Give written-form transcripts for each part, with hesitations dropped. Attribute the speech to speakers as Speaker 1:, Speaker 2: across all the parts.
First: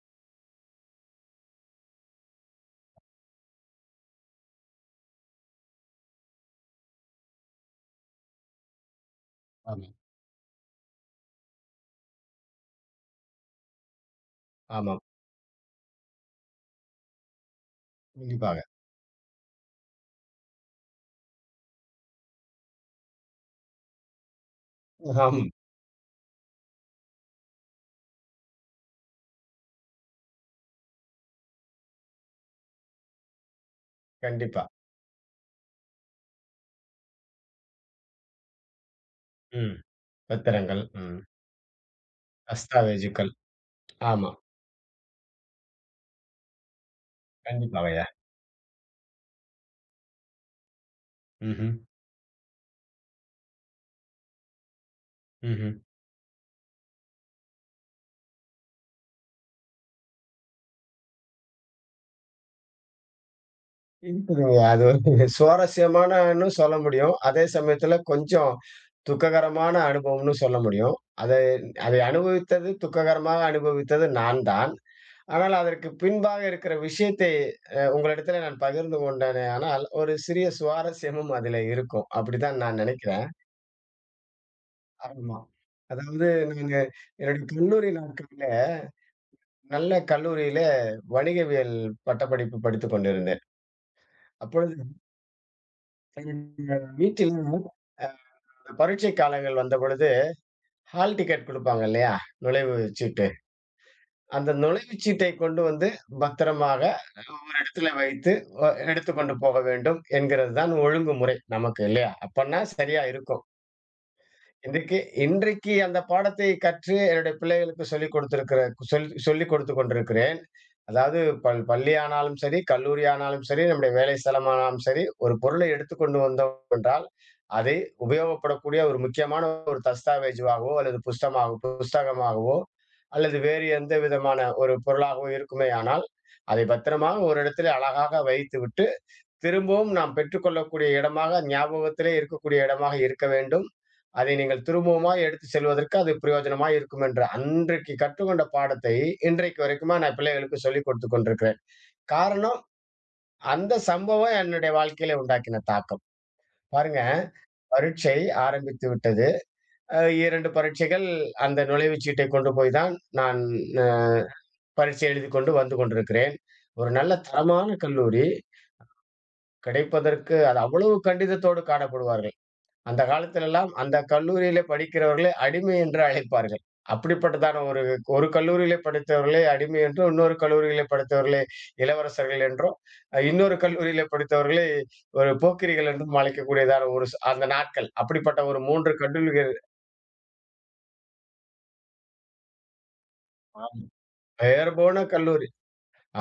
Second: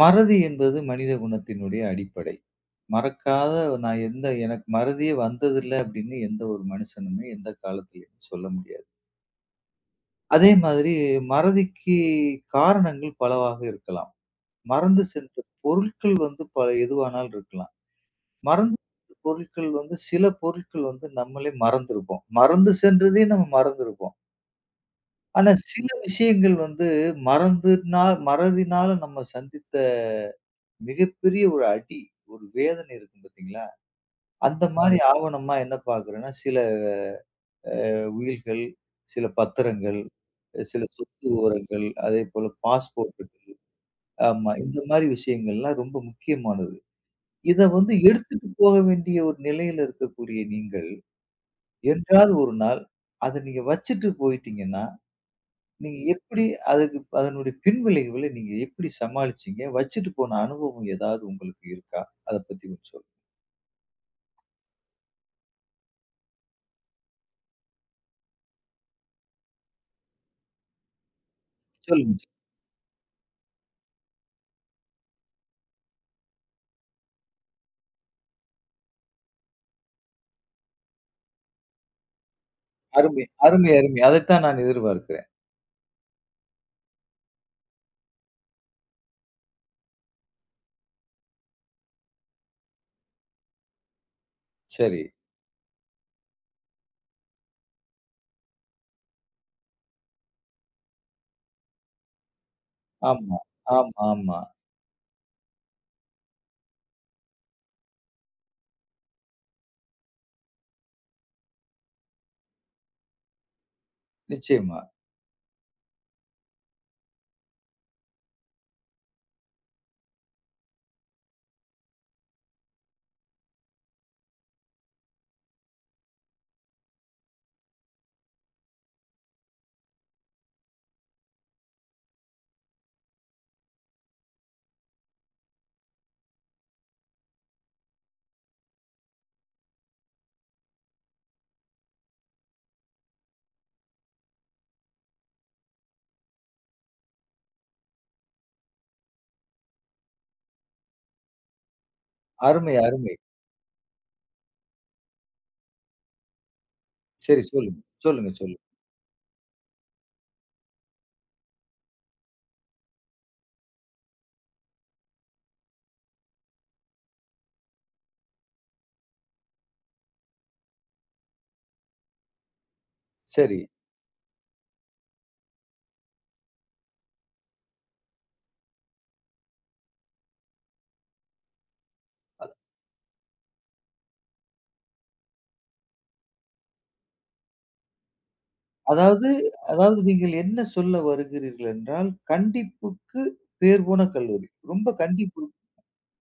Speaker 1: மறதி என்பது மனித குணத்தினுடைய அடிப்படை. மறக்காத நான் எனக்கு மறதியே வந்ததில்ல அப்படின்னு எந்த ஒரு மனுஷனுமே எந்த காலத்திலயும் சொல்ல முடியாது.
Speaker 2: ஆமா.
Speaker 1: அதே மாதிரி மறதிக்கு காரணங்கள் பலவாக இருக்கலாம்.
Speaker 2: ஆமாம்.
Speaker 1: மறந்து சென்ற பொருட்கள் வந்து பல எதுவானாலும் இருக்கலாம்.
Speaker 2: கண்டிப்பாக.
Speaker 1: மறந்து சென்ற பொருட்கள் வந்து சில பொருட்கள் வந்து நம்மளே மறந்திருப்போம். மறந்து சென்றதையும் நம்ம மறந்திருப்போம்.
Speaker 2: ஆம்.
Speaker 1: ஆனா சில விஷயங்கள் வந்து மறந்துனால் மறதினால நம்ம சந்தித்த மிகப்பெரிய ஒரு அடி, ஒரு வேதனை இருக்கும் பார்த்தீங்களா?
Speaker 2: கண்டிப்பா.
Speaker 1: அந்த மாரி ஆவணமா என்ன பார்க்குறேன்னா, சில உயில்கள், சில
Speaker 2: ம்.
Speaker 1: பத்திரங்கள், சில
Speaker 2: பத்திரங்கள். ம்.
Speaker 1: சொத்து விவரங்கள், அதேபோல பாஸ்போர்ட்.
Speaker 2: தஸ்தாவேஜுக்கள். ஆமா.
Speaker 1: ஆமா. இந்த மாரி விஷயங்கள்லாம் ரொம்ப முக்கியமானது. இத வந்து
Speaker 2: கண்டிப்பாகய்யா.
Speaker 1: எடுத்துட்டு போக வேண்டிய ஒரு நிலையில இருக்கக்கூடிய நீங்கள்,
Speaker 2: ம்ஹ்ம்.
Speaker 1: என்றாவது ஒரு நாள் அத நீங்க வச்சுட்டு போயிட்டீங்கன்னா,
Speaker 2: ம்ஹ்ம்.
Speaker 1: நீங்க எப்படி அதுக்கு அதனுடைய பின்விளைவுகள நீங்க எப்படி சமாளிச்சீங்க? வச்சுட்டு போன அனுபவம் ஏதாவது உங்களுக்கு இருக்கா? அத பத்தி கொஞ்சம் சொல்லுங்க.
Speaker 2: இருக்குதுங்க. அது ஒரு சுவாரஸ்யமானன்னு சொல்ல முடியும். அதே சமயத்துல கொஞ்சம் துக்ககரமான அனுபவம்னு சொல்ல முடியும். அதை அதை
Speaker 1: சொல்லுங்க.
Speaker 2: அனுபவித்தது துக்ககரமாக அனுபவித்தது நான் தான். ஆனால் அதற்கு பின்பாக இருக்கிற விஷயத்தை உங்களிடத்திலே நான் பகிர்ந்து கொண்டேனே ஆனால், ஒரு சிறிய சுவாரஸ்யமும் அதிலே இருக்கும். அப்படித்தான் நான்
Speaker 1: அருமை,
Speaker 2: நினைக்கிறேன்.
Speaker 1: அருமை, அருமை. அதைத்தான் நான் எதிர்பார்க்கிறேன்.
Speaker 2: ஆமா. அதாவது நாங்க என்னுடைய கல்லூரி நாட்கள்ல, நல்ல கல்லூரியில வணிகவியல் பட்டப்படிப்பு படித்துக் கொண்டிருந்தேன். அப்பொழுது
Speaker 1: சரி.
Speaker 2: எங்க வீட்டில் அந்த பரீட்சை காலங்கள் வந்தபொழுது, ஹால் டிக்கெட் குடுப்பாங்க இல்லையா? நுழைவுச் சீட்டு.
Speaker 1: ஆமா, ஆமா, ஆமா.
Speaker 2: அந்த நுழைவுச் சீட்டை கொண்டு வந்து பத்திரமாக ஒரு இடத்துல வைத்து, எடுத்துக்கொண்டு போக வேண்டும் என்கிறது தான் ஒழுங்குமுறை நமக்கு இல்லையா? அப்பன்னா சரியா இருக்கும்.
Speaker 1: நிச்சயமா.
Speaker 2: இதுக்கு இன்றைக்கு அந்த பாடத்தை கற்று என்னுடைய பிள்ளைகளுக்கு சொல்லிக் கொடுத்திருக்கிற சொல்லிக் கொடுத்துக் கொண்டிருக்கிறேன். அதாவது பள்ளி ஆனாலும் சரி, கல்லூரி ஆனாலும் சரி, நம்முடைய வேலை ஸ்தலமானாலும் சரி, ஒரு பொருளை எடுத்துக்கொண்டு வந்தோம் என்றால், அதை உபயோகப்படக்கூடிய ஒரு முக்கியமான ஒரு தஸ்தாவேஜுவாகவோ, அல்லது புஸ்தகமாகவோ, அல்லது வேறு எந்த விதமான ஒரு பொருளாகவோ இருக்குமேயானால், அதை பத்திரமாக ஒரு இடத்திலே அழகாக வைத்துவிட்டு திரும்பவும் நாம் பெற்றுக்கொள்ளக்கூடிய இடமாக, ஞாபகத்திலே இருக்கக்கூடிய இடமாக இருக்க வேண்டும். அதை நீங்கள் திரும்பவுமாய் எடுத்துச் செல்வதற்கு அது பிரயோஜனமாய் இருக்கும் என்று அன்றைக்கு கற்றுக்கொண்ட பாடத்தை, இன்றைக்கு வரைக்குமா நான் பிள்ளைகளுக்கு சொல்லிக் கொடுத்துக் கொண்டிருக்கிறேன். காரணம்,
Speaker 1: அருமை, அருமை.
Speaker 2: அந்த சம்பவம் என்னுடைய வாழ்க்கையிலே உண்டாக்கின தாக்கம். பாருங்க,
Speaker 1: சரி சொல்லுங்க.
Speaker 2: பரீட்சை
Speaker 1: சொல்லுங்க, சொல்லுங்க.
Speaker 2: ஆரம்பித்து விட்டது. 2 பரீட்சைகள் அந்த நுழைவுச் சீட்டை கொண்டு போய் தான் நான் அ பரீட்சை எழுதிக் கொண்டு வந்து கொண்டிருக்கிறேன். ஒரு நல்ல தரமான கல்லூரி கிடைப்பதற்கு அது அவ்வளவு கண்டிதத்தோடு காணப்படுவார்கள். அந்த
Speaker 1: சரி.
Speaker 2: காலத்திலெல்லாம் அந்த கல்லூரியிலே படிக்கிறவர்களை அடிமை என்று அழைப்பார்கள். அப்படிப்பட்டதான ஒரு ஒரு கல்லூரியிலே படித்தவர்களே அடிமை என்றும், இன்னொரு கல்லூரியிலே படித்தவர்களே இளவரசர்கள் என்றும், இன்னொரு கல்லூரியிலே படித்தவர்களே ஒரு போக்கிரிகள் என்றும் அழைக்கக்கூடியதான ஒரு சு அந்த நாட்கள். அப்படிப்பட்ட ஒரு 3
Speaker 1: அதாவது
Speaker 2: கல்லூரிகள்
Speaker 1: அதாவது நீங்கள் என்ன சொல்ல வருகிறீர்கள் என்றால், கண்டிப்புக்கு பேர் போன கல்லூரி. ரொம்ப
Speaker 2: வேறுபோன
Speaker 1: கண்டிப்பு.
Speaker 2: கல்லூரி.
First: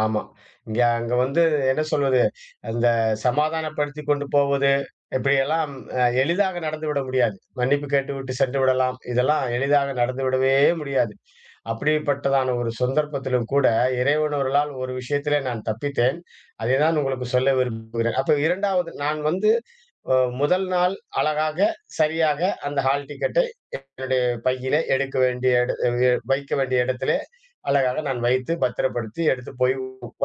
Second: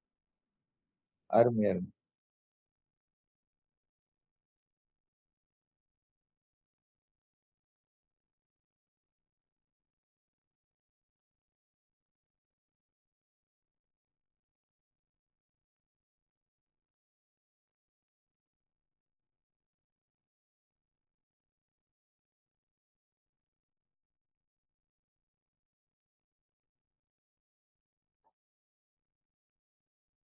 Speaker 2: ஆமா. இங்க அங்க வந்து
Speaker 1: அருமை, அருமை.
Speaker 2: என்ன சொல்வது, அந்த சமாதானப்படுத்திக் கொண்டு போவது, இப்படியெல்லாம் எளிதாக நடந்துவிட முடியாது. மன்னிப்பு கேட்டுவிட்டு சென்று விடலாம். இதெல்லாம் எளிதாக நடந்துவிடவே முடியாது. அப்படிப்பட்டதான ஒரு சந்தர்ப்பத்திலும் கூட, இறைவன் அருளால் ஒரு விஷயத்திலே நான் தப்பித்தேன். அதை தான் உங்களுக்கு சொல்ல விரும்புகிறேன். அப்ப 2ஆவது நான் வந்து அ முதல் நாள் அழகாக, சரியாக அந்த ஹால் டிக்கெட்ட என்னுடைய பையிலே எடுக்க வேண்டிய எட எ வைக்க வேண்டிய இடத்திலே அழகாக நான் வைத்து பத்திரப்படுத்தி எடுத்து போய்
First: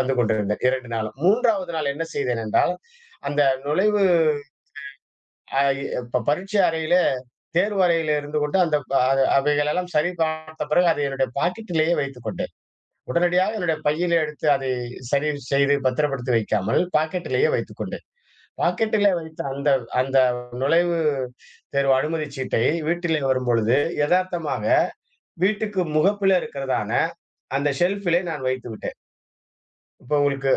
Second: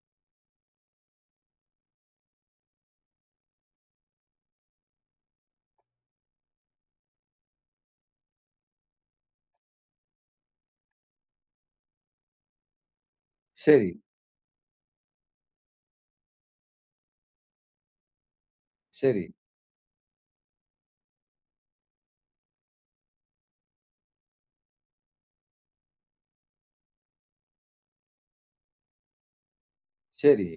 Speaker 2: வந்து கொண்டிருந்தேன் 2 நாளும். 3ஆவது நாள் என்ன செய்தேன் என்றால், அந்த நுழைவு அ ப பரீட்சை அறையிலே தேர்வு அறையிலே இருந்து கொண்டு அந்த ப அ அவைகளெல்லாம் சரி பார்த்த பிறகு அதை என்னுடைய பாக்கெட்டிலேயே வைத்துக் கொண்டேன். உடனடியாக என்னுடைய
Speaker 1: சரி,
Speaker 2: பையிலே எடுத்து அதை சரி செய்து பத்திரப்படுத்தி வைக்காமல் பாக்கெட்டிலேயே வைத்துக் கொண்டேன். பாக்கெட்டிலே
Speaker 1: சரி,
Speaker 2: வைத்த அந்த அந்த நுழைவு தேர்வு அனுமதிச் சீட்டை வீட்டிலே வரும்பொழுது எதார்த்தமாக வீட்டுக்கு முகப்புல இருக்கிறதான அந்த ஷெல்ஃபிலே நான் வைத்து விட்டேன். இப்ப
Speaker 1: சரி,
Speaker 2: உங்களுக்கு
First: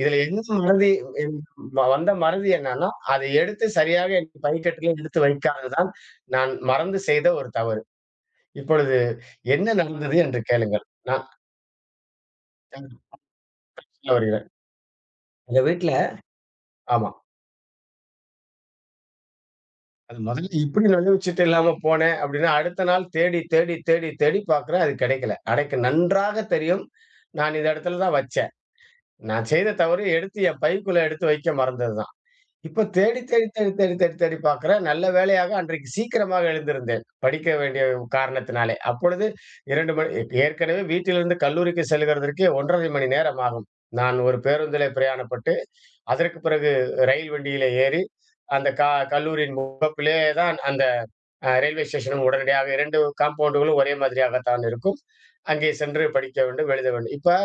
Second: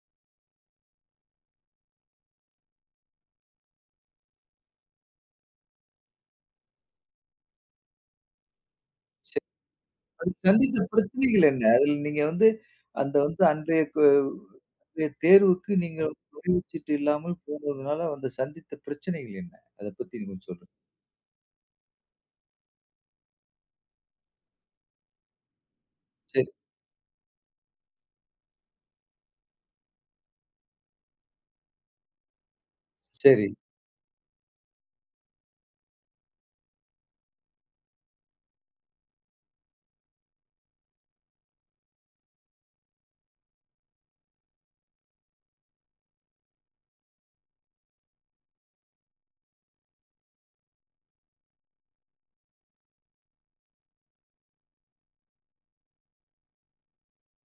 Speaker 2: இதுல என்ன மறதி என் வந்த மறதி என்னன்னா, அதை எடுத்து சரியாக என் பைக்கெட்டிலே எடுத்து வைக்காததுதான் நான் மறந்து செய்த ஒரு தவறு. இப்பொழுது
Speaker 1: சரி.
Speaker 2: என்ன நடந்தது
Speaker 1: அது
Speaker 2: என்று
Speaker 1: சந்தித்த
Speaker 2: கேளுங்கள். நான்
Speaker 1: பிரச்சனைகள் என்ன? அதில் நீங்க வந்து அந்த வந்து
Speaker 2: சொல்ல வருகிறேன்.
Speaker 1: அன்றைய
Speaker 2: எங்க
Speaker 1: தேர்வுக்கு
Speaker 2: வீட்ல
Speaker 1: நீங்க நுழைவுச்சீட்டு
Speaker 2: ஆமா.
Speaker 1: இல்லாமல் போனதுனால வந்து சந்தித்த பிரச்சனைகள் என்ன? அத பத்தி
Speaker 2: அது
Speaker 1: கொஞ்சம்
Speaker 2: முதல்ல
Speaker 1: சொல்லுங்க.
Speaker 2: இப்படி நழுவிச்சீட்டு இல்லாம போனேன் அப்படின்னா, அடுத்த நாள் தேடி, தேடி, தேடி, தேடி பார்க்கிறேன் அது கிடைக்கல. எனக்கு நன்றாக
Speaker 1: சரி,
Speaker 2: தெரியும். நான் இந்த இடத்துல தான் வச்சேன். நான் செய்த தவறு எடுத்து என் பைக்குள்ள எடுத்து வைக்க மறந்ததுதான். இப்ப தேடி, தேடி,
Speaker 1: சரி,
Speaker 2: தேடி, தேடி, தேடி, தேடி பார்க்கிறேன். நல்ல வேளையாக அன்றைக்கு சீக்கிரமாக எழுந்திருந்தேன். படிக்க வேண்டிய காரணத்தினாலே. அப்பொழுது 2 மணி ஏற்கனவே வீட்டிலிருந்து கல்லூரிக்கு செல்கிறதற்கே 1½ மணி நேரம் ஆகும். நான் ஒரு பேருந்திலே பிரயாணப்பட்டு, அதற்கு பிறகு ரயில் வண்டியிலே ஏறி, அந்த கல்லூரியின் முகப்பிலே தான் அந்த ரயில்வே ஸ்டேஷனும் உடனடியாக 2 காம்பவுண்டுகளும் ஒரே மாதிரியாகத்தான் இருக்கும். அங்கே சென்று படிக்க வேண்டும், எழுத வேண்டும். இப்ப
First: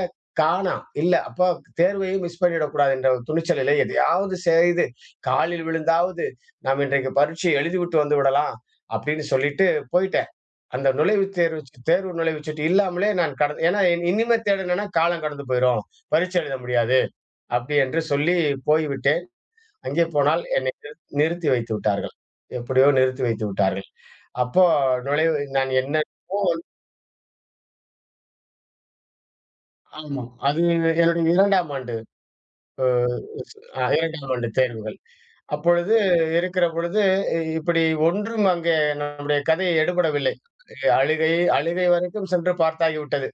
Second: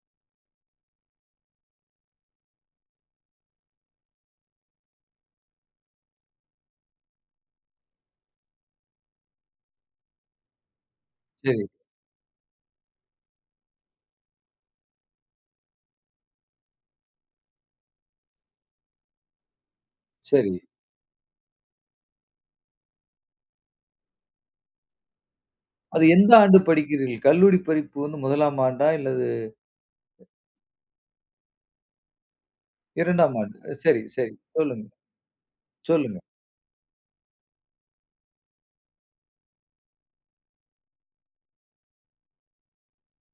Speaker 2: காணாம். இல்ல அப்ப தேர்வையும் மிஸ் பண்ணிடக்கூடாது என்ற ஒரு துணிச்சலிலே எதையாவது செய்து, காலில் விழுந்தாவது, நாம் இன்றைக்கு பரீட்சை எழுதிவிட்டு வந்து விடலாம் அப்படின்னு சொல்லிட்டு போயிட்டேன். அந்த நுழைவுத் தேர்வு
Speaker 1: சரி,
Speaker 2: தேர்வு நுழைவுச்சீட்டு இல்லாமலே நான் ஏன்னா இனிமே தேடுனேன்னா காலம் கடந்து போயிரும். பரீட்சை எழுத முடியாது அப்படி என்று சொல்லி போய்விட்டேன். அங்கே போனால்
Speaker 1: சரி.
Speaker 2: என்னை நிறுத்தி வைத்து விட்டார்கள். எப்படியோ நிறுத்தி வைத்து விட்டார்கள். அப்போ நுழைவு நான் என்ன
Speaker 1: அது எந்த ஆண்டு படிக்கிறீர்கள்? கல்லூரி படிப்பு வந்து 1ஆம் ஆண்டா? இல்லது
Speaker 2: ஆமா. அது என்னுடைய 2ஆம் ஆண்டு
Speaker 1: 2ஆம் ஆண்டு. சரி,
Speaker 2: 2ஆம்
Speaker 1: சரி.
Speaker 2: ஆண்டு
Speaker 1: சொல்லுங்க,
Speaker 2: தேர்வுகள். அப்பொழுது
Speaker 1: சொல்லுங்க.
Speaker 2: இருக்கிற பொழுது, இப்படி ஒன்றும் அங்கே நம்முடைய கதை எடுபடவில்லை. அழுகை அழுகை வரைக்கும் சென்று பார்த்தாகிவிட்டது.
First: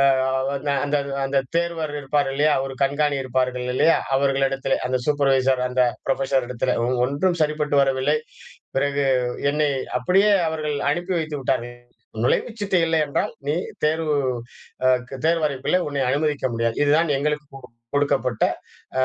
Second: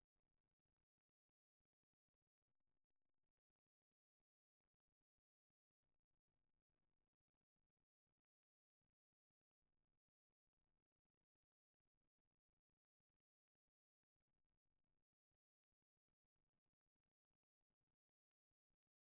Speaker 2: அ அந்த அந்த அந்த தேர்வர் இருப்பார் இல்லையா? ஒரு கண்காணி இருப்பார்கள் இல்லையா? அவர்களிடத்திலே, அந்த சூப்பர்வைசர், அந்த புரொஃபசர் இடத்திலே ஒன்றும் சரிப்பட்டு வரவில்லை. பிறகு என்னை அப்படியே அவர்கள் அனுப்பி வைத்து விட்டார்கள். நுழைவுச்சீட்டு இல்லை என்றால், நீ தேர்வு அ தேர்வறைக்குள்ளே உன்னை அனுமதிக்க முடியாது. இதுதான் எங்களுக்கு கொடுக்கப்பட்ட அ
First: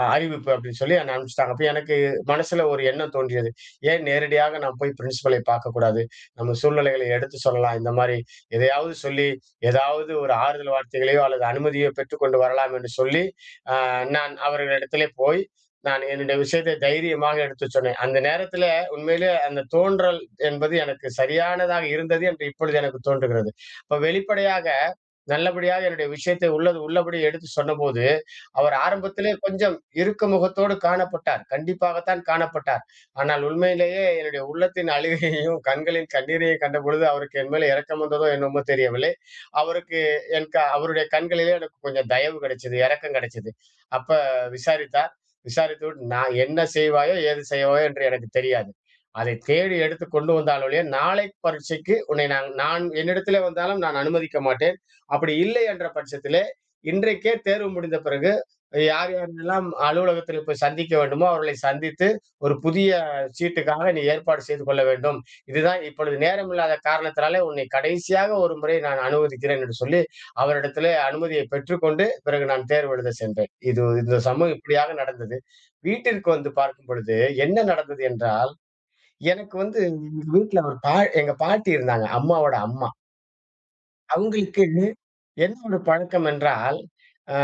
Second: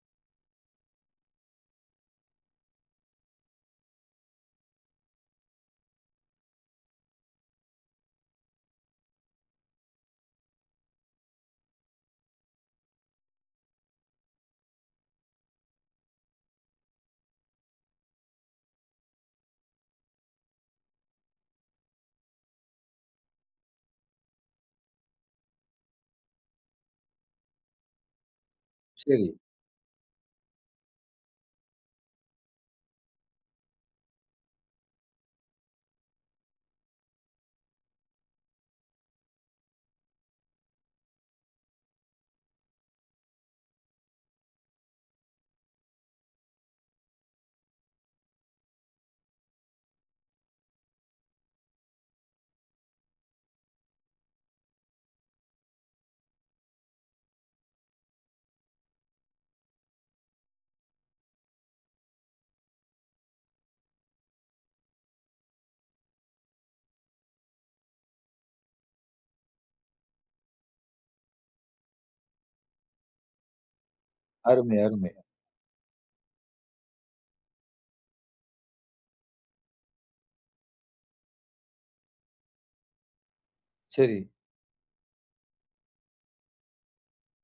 Speaker 2: அ அறிவிப்பு அப்படின்னு சொல்லி என்ன அனுப்பிச்சுட்டாங்க. அப்ப எனக்கு மனசுல ஒரு எண்ணம் தோன்றியது. ஏன் நேரடியாக நான் போய் பிரின்சிபலை பார்க்கக்கூடாது? நம்ம சூழ்நிலைகளை எடுத்து சொல்லலாம். இந்த மாரி எதையாவது சொல்லி, ஏதாவது ஒரு ஆறுதல் வார்த்தைகளையோ அல்லது அனுமதியோ பெற்றுக்கொண்டு வரலாம் என்று சொல்லி, அ நான் அவர்களிடத்திலே போய், நான் என்னுடைய விஷயத்தை தைரியமாக எடுத்துச் சொன்னேன். அந்த நேரத்தில உண்மையிலே அந்த தோன்றல் என்பது எனக்கு சரியானதாக இருந்தது என்று இப்பொழுது எனக்கு தோன்றுகிறது. அப்ப வெளிப்படையாக நல்லபடியாக என்னுடைய விஷயத்தை உள்ளது உள்ளபடி எடுத்து சொன்னபோது, அவர்
Speaker 1: சரி.
Speaker 2: ஆரம்பத்திலே கொஞ்சம் இறுக்க முகத்தோடு காணப்பட்டார். கண்டிப்பாகத்தான் காணப்பட்டார். ஆனால் உண்மையிலேயே என்னுடைய உள்ளத்தின் அழுகையையும், கண்களின் கண்ணீரையும் கண்டபொழுது, அவருக்கு என் மேல இரக்கம் வந்ததோ என்னமோ தெரியவில்லை. அவருக்கு என் அவருடைய கண்களிலே எனக்கு கொஞ்சம் தயவு கிடைச்சது, இரக்கம் கிடைச்சது. அப்ப விசாரித்தார். விசாரித்துவிட்டு, நான் என்ன செய்வாயோ, ஏது செய்வாயோ என்று எனக்கு தெரியாது. அதை தேடி எடுத்து கொண்டு வந்தால் ஒழிய, நாளை பரீட்சைக்கு உன்னை நான் நான் என்னிடத்திலே வந்தாலும் நான் அனுமதிக்க மாட்டேன். அப்படி இல்லை என்ற பட்சத்திலே, இன்றைக்கே தேர்வு முடிந்த பிறகு யார் யாரெல்லாம் அலுவலகத்தில் போய் சந்திக்க வேண்டுமோ அவர்களை சந்தித்து, ஒரு புதிய சீட்டுக்காக நீ ஏற்பாடு செய்து கொள்ள வேண்டும். இதுதான் இப்பொழுது நேரமில்லாத காரணத்தினாலே உன்னை கடைசியாக ஒரு முறை நான் அனுமதிக்கிறேன் என்று சொல்லி, அவரிடத்திலே அனுமதியை பெற்றுக்கொண்டு, பிறகு நான் தேர்வு எழுத சென்றேன். இது இந்த சம்பவம்
Speaker 1: அருமை,
Speaker 2: இப்படியாக
Speaker 1: அருமை.
Speaker 2: நடந்தது. வீட்டிற்கு வந்து பார்க்கும் பொழுது என்ன நடந்தது என்றால், எனக்கு வந்து எங்க வீட்ல ஒரு பா எங்க பாட்டி இருந்தாங்க. அம்மாவோட அம்மா.
Speaker 1: சரி.
Speaker 2: அவங்களுக்கு என்ன ஒரு பழக்கம் என்றால், அ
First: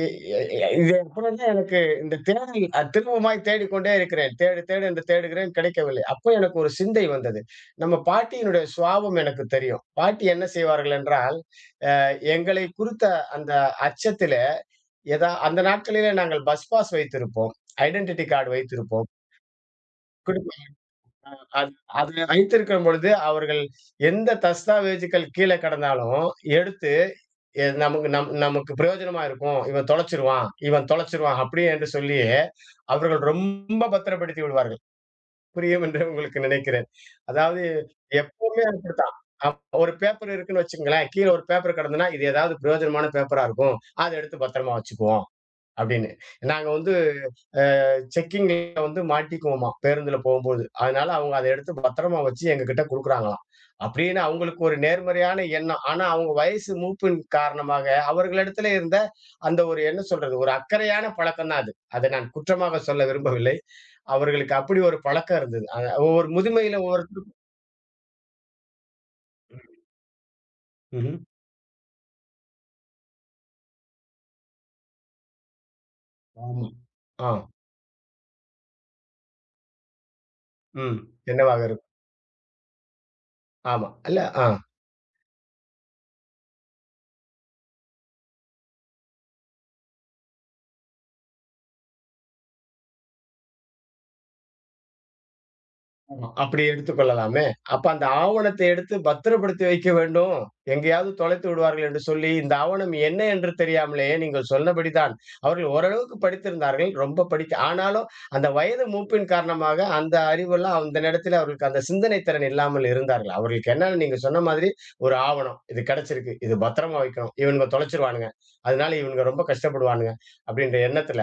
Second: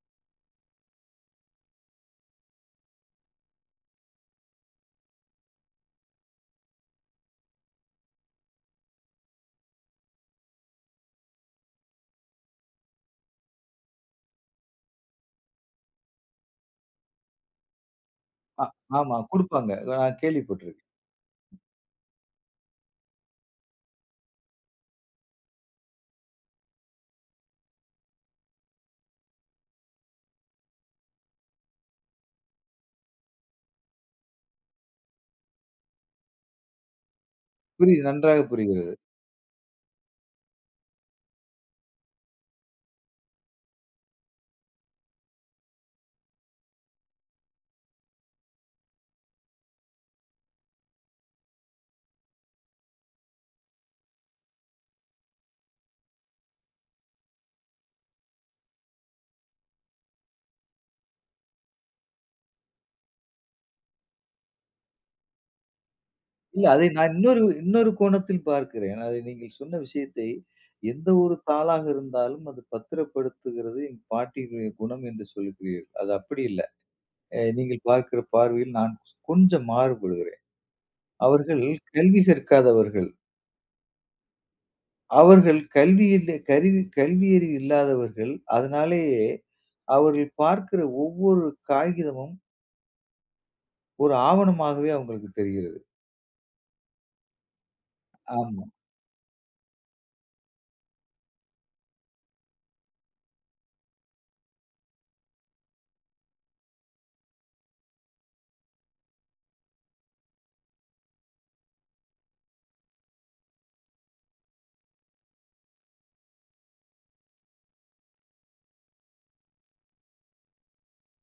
Speaker 2: இ இ இ- இது அப்புறம்தான் எனக்கு இந்த தேடல் திரும்பவுமாய் தேடிக்கொண்டே இருக்கிறேன். தேடு, தேடு என்று தேடுகிறேன் கிடைக்கவில்லை. அப்போ எனக்கு ஒரு சிந்தை வந்தது. நம்ம பாட்டியினுடைய சுவாபம் எனக்கு தெரியும். பாட்டி என்ன செய்வார்கள் என்றால், அ எங்களை குறித்த அந்த அச்சத்திலே அந்த நாட்களிலே நாங்கள் பஸ் பாஸ் வைத்திருப்போம். ஐடென்டிட்டி கார்டு
Speaker 1: அ
Speaker 2: வைத்திருப்போம்.
Speaker 1: ஆமா குடுப்பாங்க. நான்
Speaker 2: குடும்ப-
Speaker 1: கேள்விப்பட்டிருக்கேன்.
Speaker 2: அது அது வைத்திருக்கும் பொழுது அவர்கள் எந்த தஸ்தாவேஜுக்கள் கீழே கிடந்தாலும் எடுத்து நமக்கு நமக்கு பிரயோஜனமா இருக்கும். இவன் தொலைச்சுருவான், இவன் தொலைச்சுருவான் அப்படி என்று சொல்லி அவர்கள் ரொம்ப பத்திரப்படுத்தி விடுவார்கள். புரியும் என்று உங்களுக்கு நினைக்கிறேன். அதாவது
Speaker 1: புரியுது. நன்றாக
Speaker 2: எப்பவுமே
Speaker 1: புரிகிறது.
Speaker 2: அப்படித்தான். ஒரு பேப்பர் இருக்குன்னு வச்சுக்கங்களேன், கீழ ஒரு பேப்பர் கிடந்ததுன்னா, இது ஏதாவது பிரயோஜனமான பேப்பரா இருக்கும். அத எடுத்து பத்திரமா வச்சுக்குவோம். அப்படின்னு. நாங்க வந்து அ செக்கிங்ல வந்து மாட்டிக்குவோமாம், பேருந்துல போம்போது. அதனால அவங்க அத எடுத்து பத்திரமா வச்சு எங்ககிட்ட குடுக்குறாங்களாம். அப்படின்னு அவங்களுக்கு ஒரு நேர்மறையான எண்ணம். ஆனா அவங்க வயசு மூப்பின் காரணமாக அவர்களிடத்திலே இருந்த அந்த ஒரு என்ன சொல்றது? ஒரு அக்கறையான பழக்கம் தான் அது. அதை நான் குற்றமாக சொல்ல விரும்பவில்லை. அவர்களுக்கு அப்படி ஒரு பழக்கம் இருந்தது. ஒவ்வொரு
Speaker 1: இல்ல
Speaker 2: முதுமையில
Speaker 1: அதை நான்
Speaker 2: ஒவ்வொருத்தரும்
Speaker 1: இன்னொரு இன்னொரு கோணத்தில் பார்க்கிறேன். அதை நீங்கள் சொன்ன விஷயத்தை எந்த
Speaker 2: ம்ஹ்ம்.
Speaker 1: ஒரு தாளாக இருந்தாலும் அது பத்திரப்படுத்துகிறது என் பாட்டியினுடைய குணம் என்று சொல்லுகிறீர்கள். அது அப்படி இல்ல.
Speaker 2: ஆமா. ஆ.
Speaker 1: நீங்கள் பார்க்கிற பார்வையில் நான் கொஞ்சம் மாறுபடுகிறேன்.
Speaker 2: ம். என்னவாக
Speaker 1: அவர்கள்
Speaker 2: இருக்கும்?
Speaker 1: கல்வி கற்காதவர்கள்.
Speaker 2: ஆமா. இல்ல. ஆ.
Speaker 1: அவர்கள் கல்வியிலே கருவி கல்வியறிவு இல்லாதவர்கள். அதனாலேயே அவர்கள் பார்க்கிற ஒவ்வொரு காகிதமும் ஒரு ஆவணமாகவே அவங்களுக்கு தெரியும்.
Speaker 2: ஆமா. அப்படி எடுத்துக் கொள்ளலாமே! அப்ப அந்த ஆவணத்தை
Speaker 1: ஆமா,
Speaker 2: எடுத்து பத்திரப்படுத்தி வைக்க வேண்டும். எங்கேயாவது தொலைத்து விடுவார்கள் என்று சொல்லி, இந்த ஆவணம் என்ன என்று தெரியாமலேயே நீங்கள் சொன்னபடி தான். அவர்கள் ஓரளவுக்கு படித்திருந்தார்கள். ரொம்ப படிக்க ஆனாலும் அந்த வயது மூப்பின் காரணமாக அந்த அறிவெல்லாம் அந்த நேரத்தில அவர்களுக்கு அந்த சிந்தனை திறன் இல்லாமல் இருந்தார்கள். அவர்களுக்கு என்னன்னு நீங்க சொன்ன மாதிரி ஒரு ஆவணம். இது கிடைச்சிருக்கு. இது பத்திரமா வைக்கணும். இவனுங்க தொலைச்சுருவானுங்க. அதனால இவனுங்க ரொம்ப கஷ்டப்படுவானுங்க. அப்படின்ற எண்ணத்தில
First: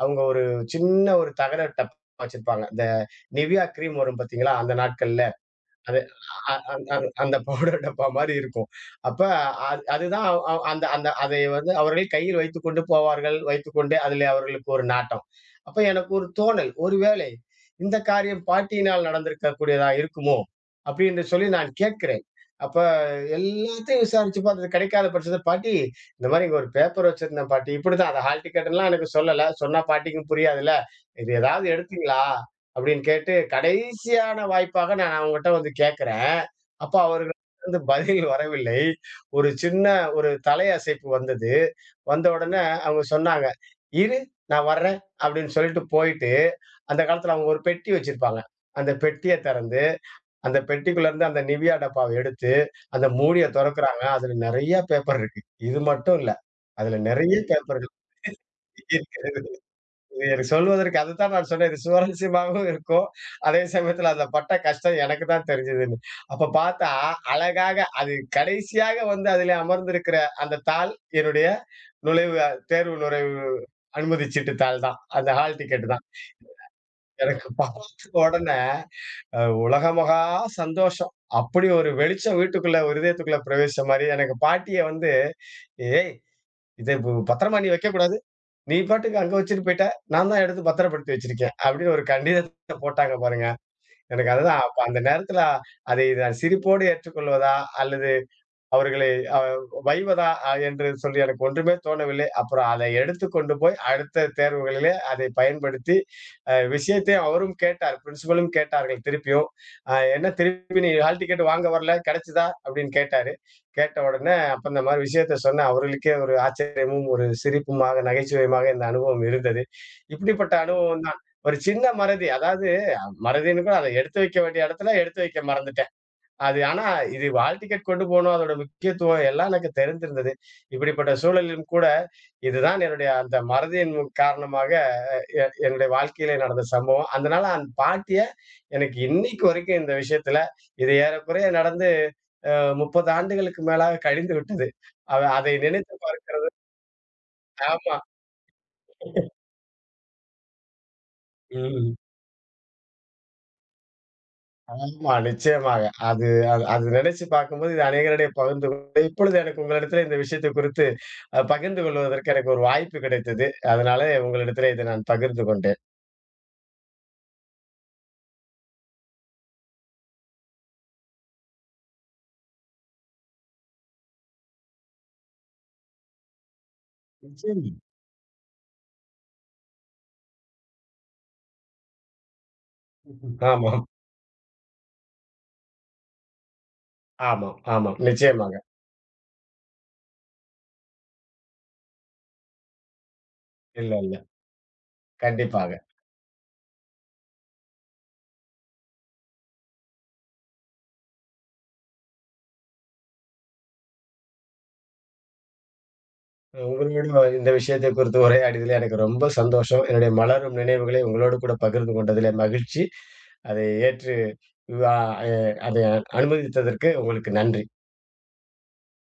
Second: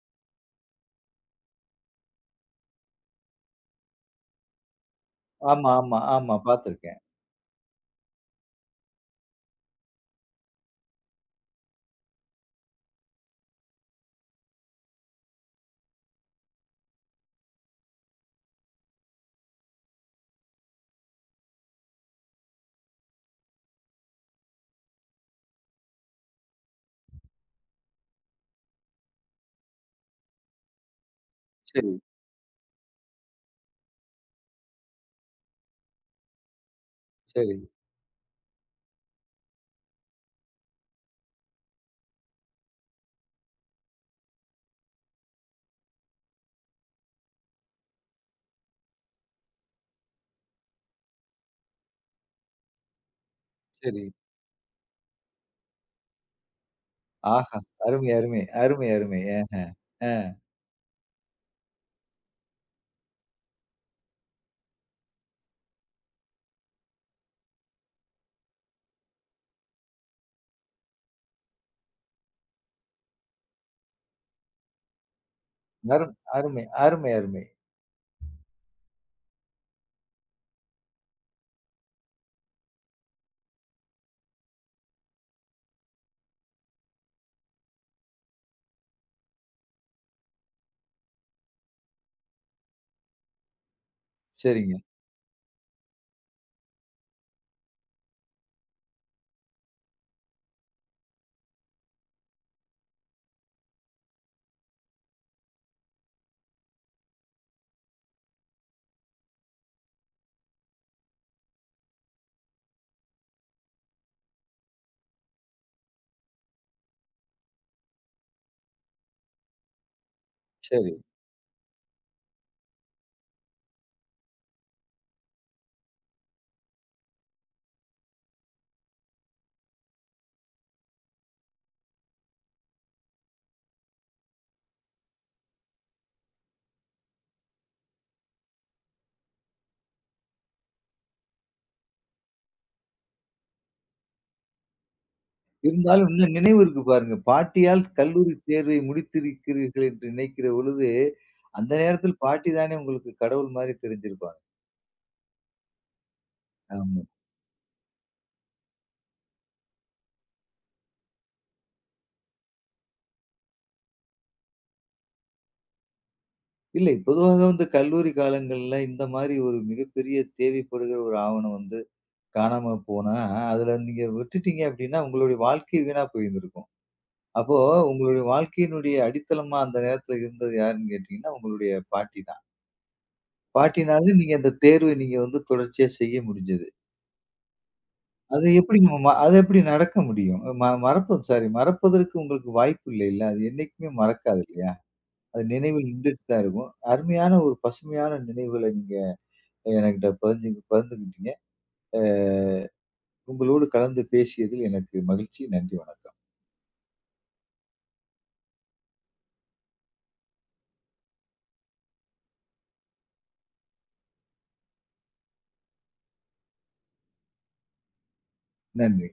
Speaker 2: அவங்க ஒரு சின்ன ஒரு தகர டப்பா வச்சிருப்பாங்க. இந்த Nivea கிரீம் வரும் பார்த்தீங்களா? அந்த நாட்கள்.
Speaker 1: ஆமா, ஆமா,
Speaker 2: அது
Speaker 1: ஆமா.
Speaker 2: அ அந்
Speaker 1: பார்த்துருக்கேன்.
Speaker 2: அந் அந்த பவுடர் டப்பா மாரி இருக்கும். அப்ப அதுதான் அவ் அவ் அந்த அந்த அதை வந்து அவர்கள் கையில் வைத்துக்கொண்டு போவார்கள். வைத்துக்கொண்டு அதிலே அவர்களுக்கு ஒரு நாட்டம். அப்ப எனக்கு ஒரு தோணல். ஒருவேளை இந்த காரியம் பாட்டியினால் நடந்திருக்கக்கூடியதா இருக்குமோ? அப்படின்னு சொல்லி நான் கேட்கிறேன். அப்ப எல்லாத்தையும் விசாரிச்சு பார்த்தது கிடைக்காத பட்சத்தில, "பாட்டி இந்த மாரி இங்க ஒரு பேப்பர் வச்சிருந்தேன் பாட்டி." இப்படிதான். அத ஹால் டிக்கெட்லாம் எனக்கு சொல்லல. சொன்னா பாட்டிக்கும் புரியாதுல்ல. "இது ஏதாவது
Speaker 1: சரி,
Speaker 2: எடுத்தீங்களா?" அப்படின்னு கேட்டு, கடைசியான வாய்ப்பாக நான் அவங்கட்ட வந்து கேட்கிறேன். அப்ப
Speaker 1: சரி,
Speaker 2: அவர்களிடமிருந்து பதில் வரவில்லை. ஒரு சின்ன ஒரு தலையசைப்பு வந்தது. வந்த உடனே அவங்க சொன்னாங்க, "இரு நான் வர்றேன்" அப்படின்னு சொல்லிட்டு போயிட்டு, அந்த காலத்துல அவங்க ஒரு பெட்டி வச்சிருப்பாங்க. அந்த பெட்டிய திறந்து, அந்த பெட்டிக்குள்ள இருந்து அந்த நிவியா டப்பாவ எடுத்து, அந்த மூடிய தொறக்குறாங்க.
Speaker 1: சரி.
Speaker 2: அதுல நெறைய பேப்பர் இருக்கு. இது மட்டும் இல்ல. அதுல நெறைய
Speaker 1: ஆஹா!
Speaker 2: பேப்பர்கள்
Speaker 1: அருமை, அருமை, அருமை, அருமை.
Speaker 2: இருக்கு.
Speaker 1: ஆஹ. அ
Speaker 2: இது எனக்கு சொல்வதற்கு அதுதான் நான் சொன்னேன். இது சுவாரஸ்யமாகவும் இருக்கும். அதே சமயத்துல அதுல பட்ட கஷ்டம் எனக்கு தான் தெரிஞ்சதுன்னு. அப்ப பார்த்தா, அழகாக அது கடைசியாக வந்து அதிலே அமர்ந்திருக்கிற அந்த தாள், என்னுடைய நுழைவு அ தேர்வு நுழைவு அனுமதிச்சீட்டு தாள் தான். அந்த ஹால் டிக்கெட் தான்.
Speaker 1: அருமை, அருமை, அருமை.
Speaker 2: எனக்கு பார்த்த உடனே அ உலகமகா சந்தோஷம். அப்படி ஒரு வெளிச்சம் வீட்டுக்குள்ள ஒரு இதயத்துக்குள்ள பிரவேசிச்ச மாரி, எனக்கு பாட்டிய வந்து "ஏய் இத பத்திரமா நீ வைக்கக்கூடாது. நீ பாட்டுக்கு அங்க வச்சுட்டு போயிட்ட. நான் தான் எடுத்து பத்திரப்படுத்தி வச்சிருக்கேன். அப்படின்னு ஒரு கடிதத்த போட்டாங்க பாருங்க. எனக்கு அதுதான்
Speaker 1: சரிங்க.
Speaker 2: அப்ப அந்த நேரத்துல அதை நான் சிரிப்போடு ஏற்றுக்கொள்வதா? அல்லது அவர்களை அ வைவதா? என்று சொல்லி எனக்கு ஒன்றுமே தோணவில்லை. அப்புறம் அதை எடுத்துக் கொண்டு போய் அடுத்த தேர்வுகளிலே அதை பயன்படுத்தி, விஷயத்தை அவரும் கேட்டார். பிரின்சிபலும் கேட்டார்கள் திருப்பியும். "என்ன திருப்பி நீ ஹால் டிக்கெட் வாங்க வரல, கிடைச்சதா?" அப்படின்னு கேட்டாரு. கேட்ட உடனே அப்ப இந்த மாரி விஷயத்த சொன்னேன். அவர்களுக்கே ஒரு ஆச்சரியமும், ஒரு சிரிப்புமாக, நகைச்சுவையுமாக இந்த அனுபவம் இருந்தது. இப்படிப்பட்ட
Speaker 1: சரி.
Speaker 2: அனுபவம் தான். ஒரு சின்ன மறதி. அதாவது மறதின்னு கூட அத எடுத்து வைக்க வேண்டிய இடத்துல எடுத்து வைக்க மறந்துட்டேன். அது ஆனா இது ஹால் டிக்கெட் கொண்டு போணும். அதோட முக்கியத்துவம் எல்லாம் எனக்கு தெரிந்திருந்தது. இப்படிப்பட்ட சூழலிலும் கூட, இதுதான் என்னுடைய அந்த மறதியின் காரணமாக என்னுடைய வாழ்க்கையிலே நடந்த சம்பவம். அதனால அந்த பாட்டிய எனக்கு இன்னைக்கு வரைக்கும் இந்த விஷயத்துல இது ஏறக்குறைய நடந்து 30 ஆண்டுகளுக்கு மேலாக கழிந்து விட்டது. அதை நினைத்து
Speaker 1: இருந்தாலும்
Speaker 2: பாருங்க.
Speaker 1: இன்னும் நினைவு இருக்கு பாருங்க. பாட்டியால்
Speaker 2: ஆமா.
Speaker 1: கல்லூரி தேர்வை முடித்திருக்கிறீர்கள் என்று நினைக்கிற பொழுது, அந்த
Speaker 2: ம்.
Speaker 1: நேரத்தில் பாட்டி தானே உங்களுக்கு கடவுள் மாரி தெரிஞ்சிருப்பாங்க.
Speaker 2: ஆமா, நிச்சயமாக. அது அது அது
Speaker 1: ஆமா.
Speaker 2: நினைச்சு பார்க்கும்போது இது அநேகரிடையே பகிர்ந்து கொண்டு, இப்பொழுது எனக்கு உங்களிடத்திலே இந்த விஷயத்தை குறித்து பகிர்ந்து கொள்வதற்கு எனக்கு ஒரு வாய்ப்பு கிடைத்தது. அதனால உங்களிடத்திலே இதை நான் பகிர்ந்து கொண்டேன்.
Speaker 1: இல்லை. பொதுவாக வந்து கல்லூரி காலங்கள்ல இந்த மாரி ஒரு மிகப்பெரிய தேவைப்படுகிற ஒரு ஆவணம் வந்து காணாம போனா, அதுல நீங்க விட்டுட்டீங்க அப்டின்னா, உங்களுடைய வாழ்க்கை வீணா போயிருந்திருக்கும். அப்போ
Speaker 2: நிச்சயமா.
Speaker 1: உங்களுடைய வாழ்க்கையினுடைய அடித்தளமா அந்த நேரத்துல இருந்தது யாருன்னு கேட்டீங்கன்னா, உங்களுடைய பாட்டி தான்.
Speaker 2: ஆமாம்,
Speaker 1: பாட்டினால நீங்க அந்த தேர்வை நீங்க வந்து தொடர்ச்சியா செய்ய முடிஞ்சது.
Speaker 2: ஆமாம், ஆமாம்.
Speaker 1: அது
Speaker 2: நிச்சயமாக.
Speaker 1: எப்படி நம்ம ம அது எப்படி நடக்க முடியும்? ம மறப்ப சாரி மறப்பதற்கு உங்களுக்கு வாய்ப்பு இல்லைல்ல. அது என்னைக்குமே
Speaker 2: இல்ல, இல்ல.
Speaker 1: மறக்காது இல்லையா? அது
Speaker 2: கண்டிப்பாக.
Speaker 1: நினைவில் நின்டுட்டு தான் இருக்கும். அருமையான ஒரு பசுமையான நினைவுகள நீங்க என்கிட்ட பகிர்ந்துக்கிட்டீங்க. அ உங்களோடு கலந்து பேசியதில் எனக்கு மகிழ்ச்சி. நன்றி, வணக்கம்.
Speaker 2: உங்களோட இந்த விஷயத்தை குறித்து உரையாடியதிலே எனக்கு ரொம்ப சந்தோஷம். என்னுடைய மலரும் நினைவுகளை உங்களோடு கூட பகிர்ந்து கொண்டதிலே மகிழ்ச்சி. அதை ஏற்று அ அதை அனுமதித்ததற்கு உங்களுக்கு நன்றி.
Speaker 1: நன்றி.